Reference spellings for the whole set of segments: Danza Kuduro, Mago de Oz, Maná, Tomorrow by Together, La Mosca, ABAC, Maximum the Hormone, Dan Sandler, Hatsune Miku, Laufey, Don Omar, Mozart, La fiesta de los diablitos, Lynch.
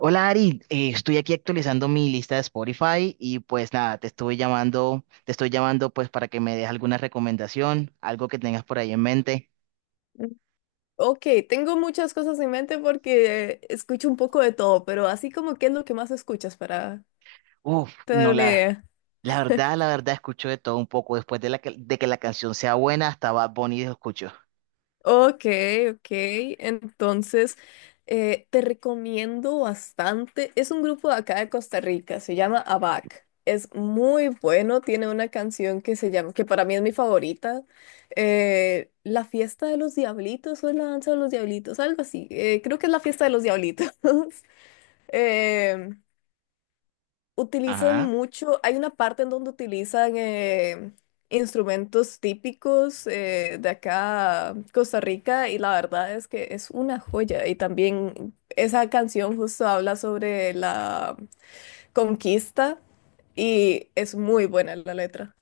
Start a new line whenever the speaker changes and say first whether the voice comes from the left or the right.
right: Hola Ari, estoy aquí actualizando mi lista de Spotify y pues nada, te estoy llamando pues para que me des alguna recomendación, algo que tengas por ahí en mente.
left: Ok, tengo muchas cosas en mente porque escucho un poco de todo, pero así como qué es lo que más escuchas para
right: Uf,
left: tener
right: no
left: una
right: la,
left: idea.
right: la verdad, la verdad escucho de todo un poco después de de que la canción sea buena, hasta Bad Bunny lo escucho.
left: Ok, ok, entonces te recomiendo bastante. Es un grupo de acá de Costa Rica, se llama ABAC. Es muy bueno, tiene una canción que se llama, que para mí es mi favorita, La fiesta de los diablitos o es la danza de los diablitos, algo así. Creo que es la fiesta de los diablitos. Em, Utilizan
right: Ajá.
left: mucho, hay una parte en donde utilizan instrumentos típicos de acá, Costa Rica, y la verdad es que es una joya. Y también esa canción justo habla sobre la conquista y es muy buena la letra.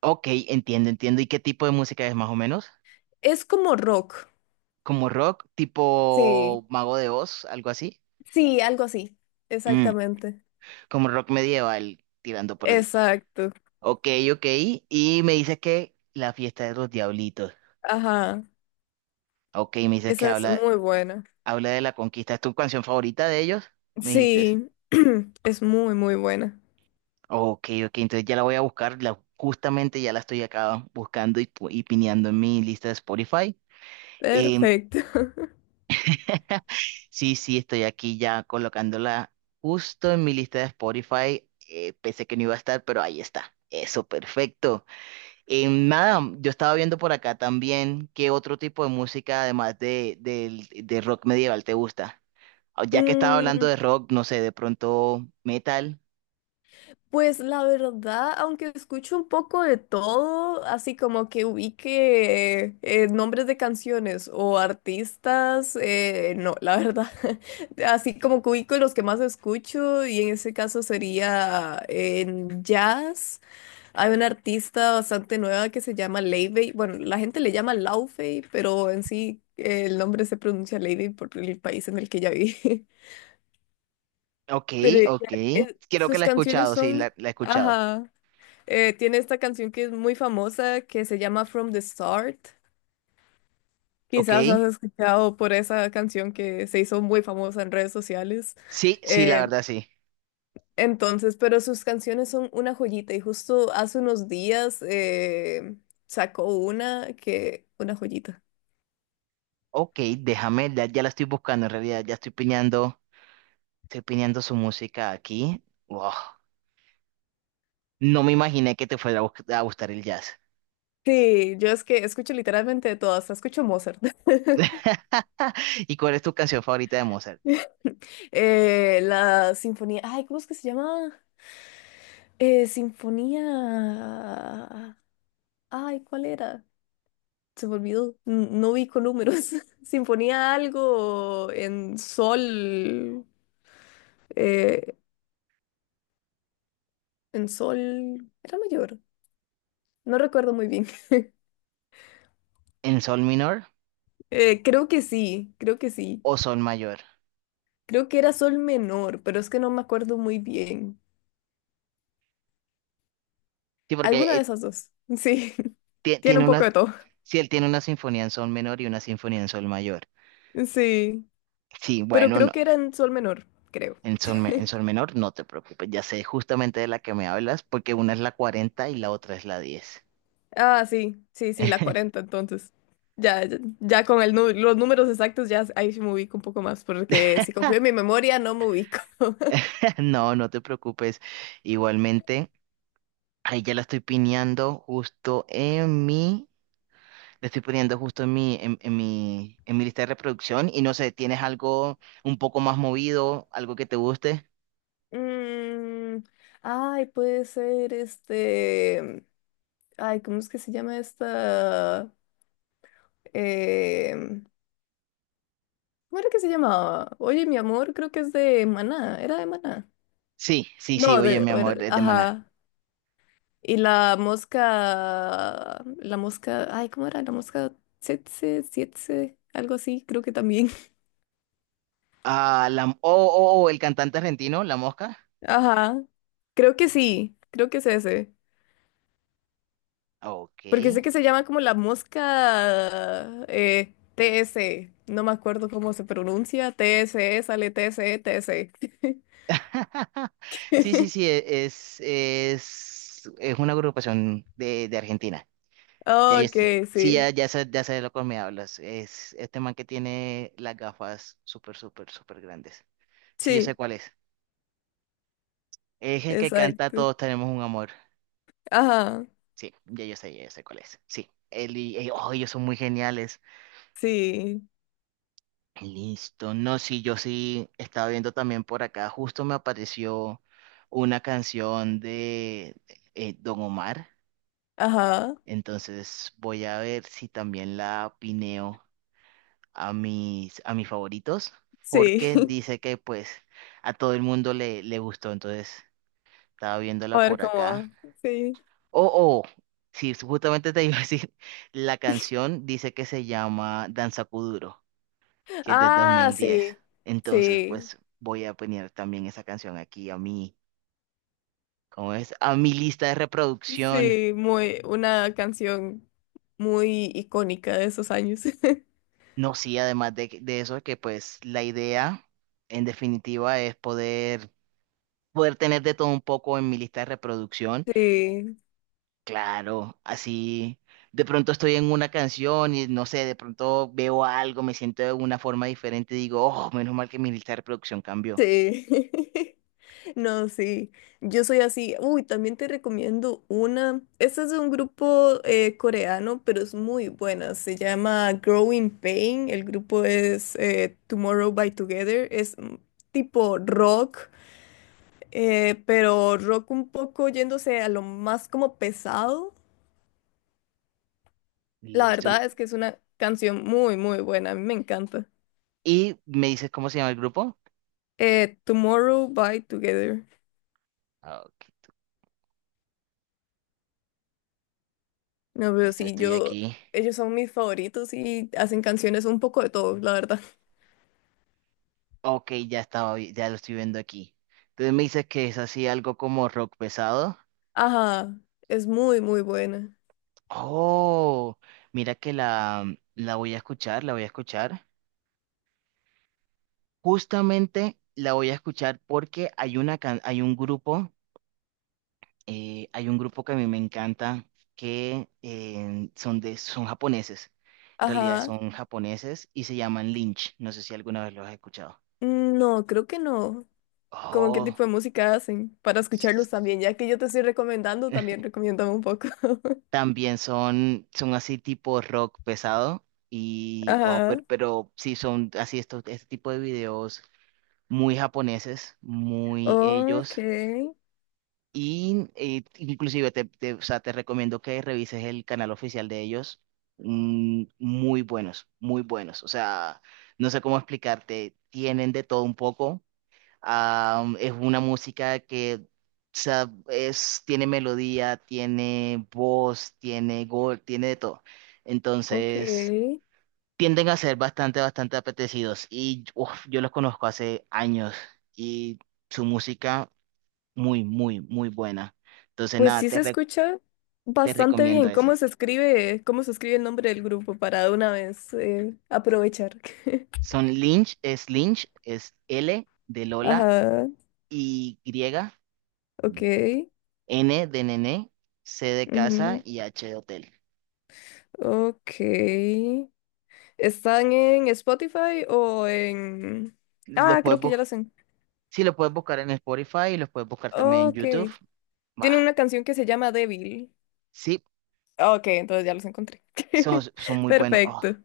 right: Ok, entiendo. ¿Y qué tipo de música es más o menos?
left: Es como rock,
right: ¿Como rock,
left: sí,
right: tipo Mago de Oz, algo así?
left: sí, algo así,
right: Mm,
left: exactamente.
right: como rock medieval, tirando por ahí.
left: Exacto,
right: Ok, ok. Y me dices que La fiesta de los diablitos.
left: ajá,
right: Ok, me dices que
left: esa es muy buena.
right: habla de la conquista. ¿Es tu canción favorita de ellos? Me dijiste.
left: Sí, es muy, muy buena.
right: Ok, ok. Entonces ya la voy a buscar. Justamente ya la estoy acá buscando y, y pineando en mi lista de Spotify. Em,
left: Perfecto.
right: sí, sí, estoy aquí ya colocándola justo en mi lista de Spotify. Pensé que no iba a estar, pero ahí está. Eso, perfecto. Nada, yo estaba viendo por acá también qué otro tipo de música, de rock medieval, te gusta. Ah, ya que estaba hablando
left: Mm,
right: de rock, no sé, de pronto metal.
left: pues la verdad, aunque escucho un poco de todo, así como que ubique nombres de canciones o artistas, no, la verdad. Así como que ubico los que más escucho y en ese caso sería en jazz. Hay una artista bastante nueva que se llama Leivey. Bueno, la gente le llama Laufey, pero en sí el nombre se pronuncia Leivey por el país en el que ella vive.
right: Ok,
left: Pero ella,
right: ok. Creo que
left: sus
right: la he
left: canciones
right: escuchado, sí,
left: son,
right: la he escuchado.
left: ajá, tiene esta canción que es muy famosa que se llama From the Start.
right: Ok.
left: Quizás has escuchado por esa canción que se hizo muy famosa en redes sociales.
right: Sí, sí, la
left: Eh,
right: verdad, sí.
left: entonces, pero sus canciones son una joyita y justo hace unos días sacó una que, una joyita.
right: Ok, déjame, ya la estoy buscando en realidad, ya estoy piñando su música aquí. Wow. No me imaginé que te fuera a a gustar el jazz.
left: Sí, yo es que escucho literalmente de todas, hasta escucho Mozart.
right: ¿Y cuál es tu canción favorita de Mozart?
left: La sinfonía, ay, ¿cómo es que se llama? Sinfonía. Ay, ¿cuál era? Se me olvidó. No vi con números. Sinfonía algo en sol. eh, en sol. Era mayor. No recuerdo muy bien.
right: ¿En sol menor?
left: Creo que sí, creo que sí.
right: O sol mayor.
left: Creo que era sol menor, pero es que no me acuerdo muy bien.
right: Sí, porque
left: Alguna de esas dos. Sí. Tiene
right: tiene
left: un poco
right: una,
left: de todo.
right: si él tiene una sinfonía en sol menor y una sinfonía en sol mayor.
left: Sí.
right: Sí,
left: Pero
right: bueno,
left: creo
right: no.
left: que era en sol menor, creo.
right: En sol menor no te preocupes, ya sé justamente de la que me hablas, porque una es la 40 y la otra es la 10.
left: Ah, sí, sí, sí, la 40 entonces. Ya, ya, ya con el, los números exactos, ya ahí sí me ubico un poco más, porque si confío en mi memoria, no me ubico.
right: No, no te preocupes. Igualmente, ahí ya la estoy pineando justo en mi, le estoy poniendo justo en mi lista de reproducción. Y no sé, ¿tienes algo un poco más movido, algo que te guste?
left: Mm, ay, puede ser este. Ay, ¿cómo es que se llama esta? Em, ¿Cómo era que se llamaba? Oye, mi amor, creo que es de Maná. ¿Era de Maná?
right: Sí, sí, sí,
left: No,
right: oye,
left: de.
right: mi amor, es de Maná.
left: Ajá. Y la mosca. La mosca. Ay, ¿cómo era? La mosca. Tsetse, sietse, algo así, creo que también.
right: Ah, oh, oh, oh, el cantante argentino, La Mosca.
left: Ajá. Creo que sí. Creo que es ese.
right: Ok.
left: Porque sé que se llama como la mosca TS. No me acuerdo cómo se pronuncia. TSE, sale TSE, TSE.
right: Sí, sí, sí, es una agrupación de Argentina. Ya, ya
left: Ok,
right: sé. Sí, ya,
left: sí.
right: ya sé de lo que me hablas. Es este man que tiene las gafas súper, súper, súper grandes. Sí, yo sé
left: Sí,
right: cuál es. Es el que canta
left: exacto.
right: Todos tenemos un amor.
left: Ajá.
right: Sí, ya yo sé cuál es. Sí, él y, oh, ellos son muy geniales.
left: Sí.
right: Listo. No, sí, yo sí estaba viendo también por acá. Justo me apareció una canción de Don Omar.
left: Ajá.
right: Entonces voy a ver si también la pineo a a mis favoritos.
left: Sí.
right: Porque dice que pues a todo el mundo le gustó. Entonces estaba
left: A
right: viéndola
left: ver
right: por
left: cómo
right: acá.
left: va. Sí.
right: Oh, oh. Sí, justamente te iba a decir. La canción dice que se llama Danza Kuduro, que es del dos
left: Ah,
right: mil diez.
left: sí.
right: Entonces,
left: Sí.
right: pues voy a poner también esa canción aquí a ¿cómo es? A mi lista de reproducción.
left: Sí. Muy, una canción muy icónica de esos años.
right: No, sí, además de eso, que pues la idea, en definitiva, es poder, poder tener de todo un poco en mi lista de reproducción.
left: Sí,
right: Claro, así. De pronto estoy en una canción y no sé, de pronto veo algo, me siento de una forma diferente y digo, oh, menos mal que mi lista de reproducción cambió.
left: sí. No, sí. Yo soy así. Uy, también te recomiendo una. Este es de un grupo coreano, pero es muy buena. Se llama Growing Pain. El grupo es Tomorrow by Together. Es tipo rock, pero rock un poco yéndose a lo más como pesado. La
right: Listo.
left: verdad es que es una canción muy, muy buena. A mí me encanta.
right: ¿Y me dices cómo se llama el grupo?
left: Tomorrow by Together.
right: Ok.
left: No, pero
right: Listo,
left: sí,
right: estoy
left: yo,
right: aquí.
left: ellos son mis favoritos y hacen canciones un poco de todo, la verdad.
right: Ok, ya estaba, ya lo estoy viendo aquí. Entonces me dices que es así algo como rock pesado.
left: Ajá, es muy, muy buena.
right: Oh, mira que la voy a escuchar, la voy a escuchar. Justamente la voy a escuchar porque hay hay un grupo que a mí me encanta que son de, son japoneses. En realidad
left: Ajá,
right: son japoneses y se llaman Lynch. No sé si alguna vez los has escuchado.
left: mm, no, creo que no. ¿Cómo qué
right: Oh.
left: tipo de música hacen? Para escucharlos también, ya que yo te estoy recomendando, también recomiéndame un poco.
right: También son, son así tipo rock pesado y, oh,
left: Ajá,
right: pero sí son así este tipo de videos muy japoneses, muy
left: ok,
right: ellos. Y inclusive o sea, te recomiendo que revises el canal oficial de ellos. Mm, muy buenos, muy buenos. O sea, no sé cómo explicarte, tienen de todo un poco. Am, es una música que o sea, es, tiene melodía, tiene voz, tiene gol, tiene de todo. Entonces,
left: ok.
right: tienden a ser bastante, bastante apetecidos. Y uf, yo los conozco hace años y su música muy, muy, muy buena. Entonces,
left: Pues
right: nada,
left: sí se escucha
right: te
left: bastante
right: recomiendo
left: bien.
right: esa.
left: Cómo se escribe el nombre del grupo para de una vez aprovechar?
right: Son Lynch, es L de Lola
left: Ajá,
right: y griega,
left: ok.
right: N de nene, C de casa
left: Ujú.
right: y H de hotel.
left: Ok. ¿Están en Spotify o en...?
right: Los
left: Ah,
right: puedes,
left: creo que ya las en...
right: sí, lo puedes buscar en Spotify y los puedes buscar también en
left: Ok.
right: YouTube.
left: Tiene
right: Bah,
left: una canción que se llama Débil.
right: sí,
left: Ok, entonces ya los encontré.
right: son, son muy buenos. Oh,
left: Perfecto.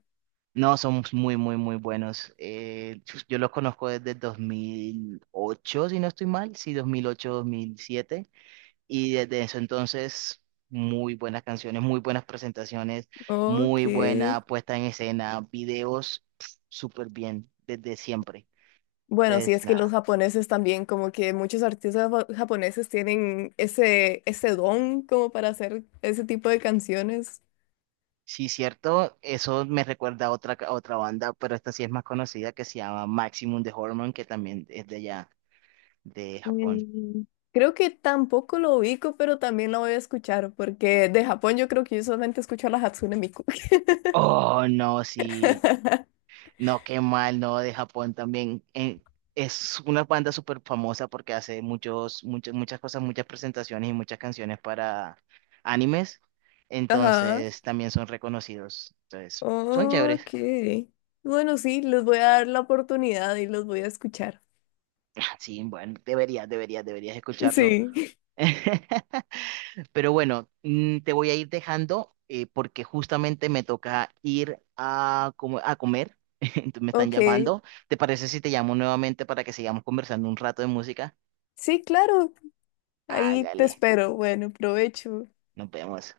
right: no, son muy, muy, muy buenos. Yo los conozco desde 2008 si no estoy mal, sí, 2008, 2007. Y desde eso entonces, muy buenas canciones, muy buenas presentaciones,
left: Ok.
right: muy buena puesta en escena, videos, pf, súper bien, desde siempre.
left: Bueno, sí,
right: Entonces,
left: es que los
right: nada.
left: japoneses también, como que muchos artistas japoneses tienen ese, ese don como para hacer ese tipo de canciones.
right: Sí, cierto, eso me recuerda a a otra banda, pero esta sí es más conocida, que se llama Maximum de Hormone, que también es de allá, de Japón.
left: Mm, Creo que tampoco lo ubico, pero también lo voy a escuchar, porque de Japón yo creo que yo solamente escucho a la Hatsune Miku.
right: Oh, no, sí, no, qué mal, no, de Japón también. Es una banda súper famosa porque hace muchas, muchas cosas, muchas presentaciones y muchas canciones para animes,
left: Ajá.
right: entonces también son reconocidos, entonces son chéveres.
left: Ok. Bueno, sí, les voy a dar la oportunidad y los voy a escuchar.
right: Ah, sí, bueno, deberías, deberías, deberías escucharlo.
left: Sí.
right: Pero bueno, mm, te voy a ir dejando porque justamente me toca ir a, a comer. Entonces me están
left: Ok.
right: llamando. ¿Te parece si te llamo nuevamente para que sigamos conversando un rato de música?
left: Sí, claro. Ahí te
right: Hágale,
left: espero. Bueno, provecho.
right: nos vemos.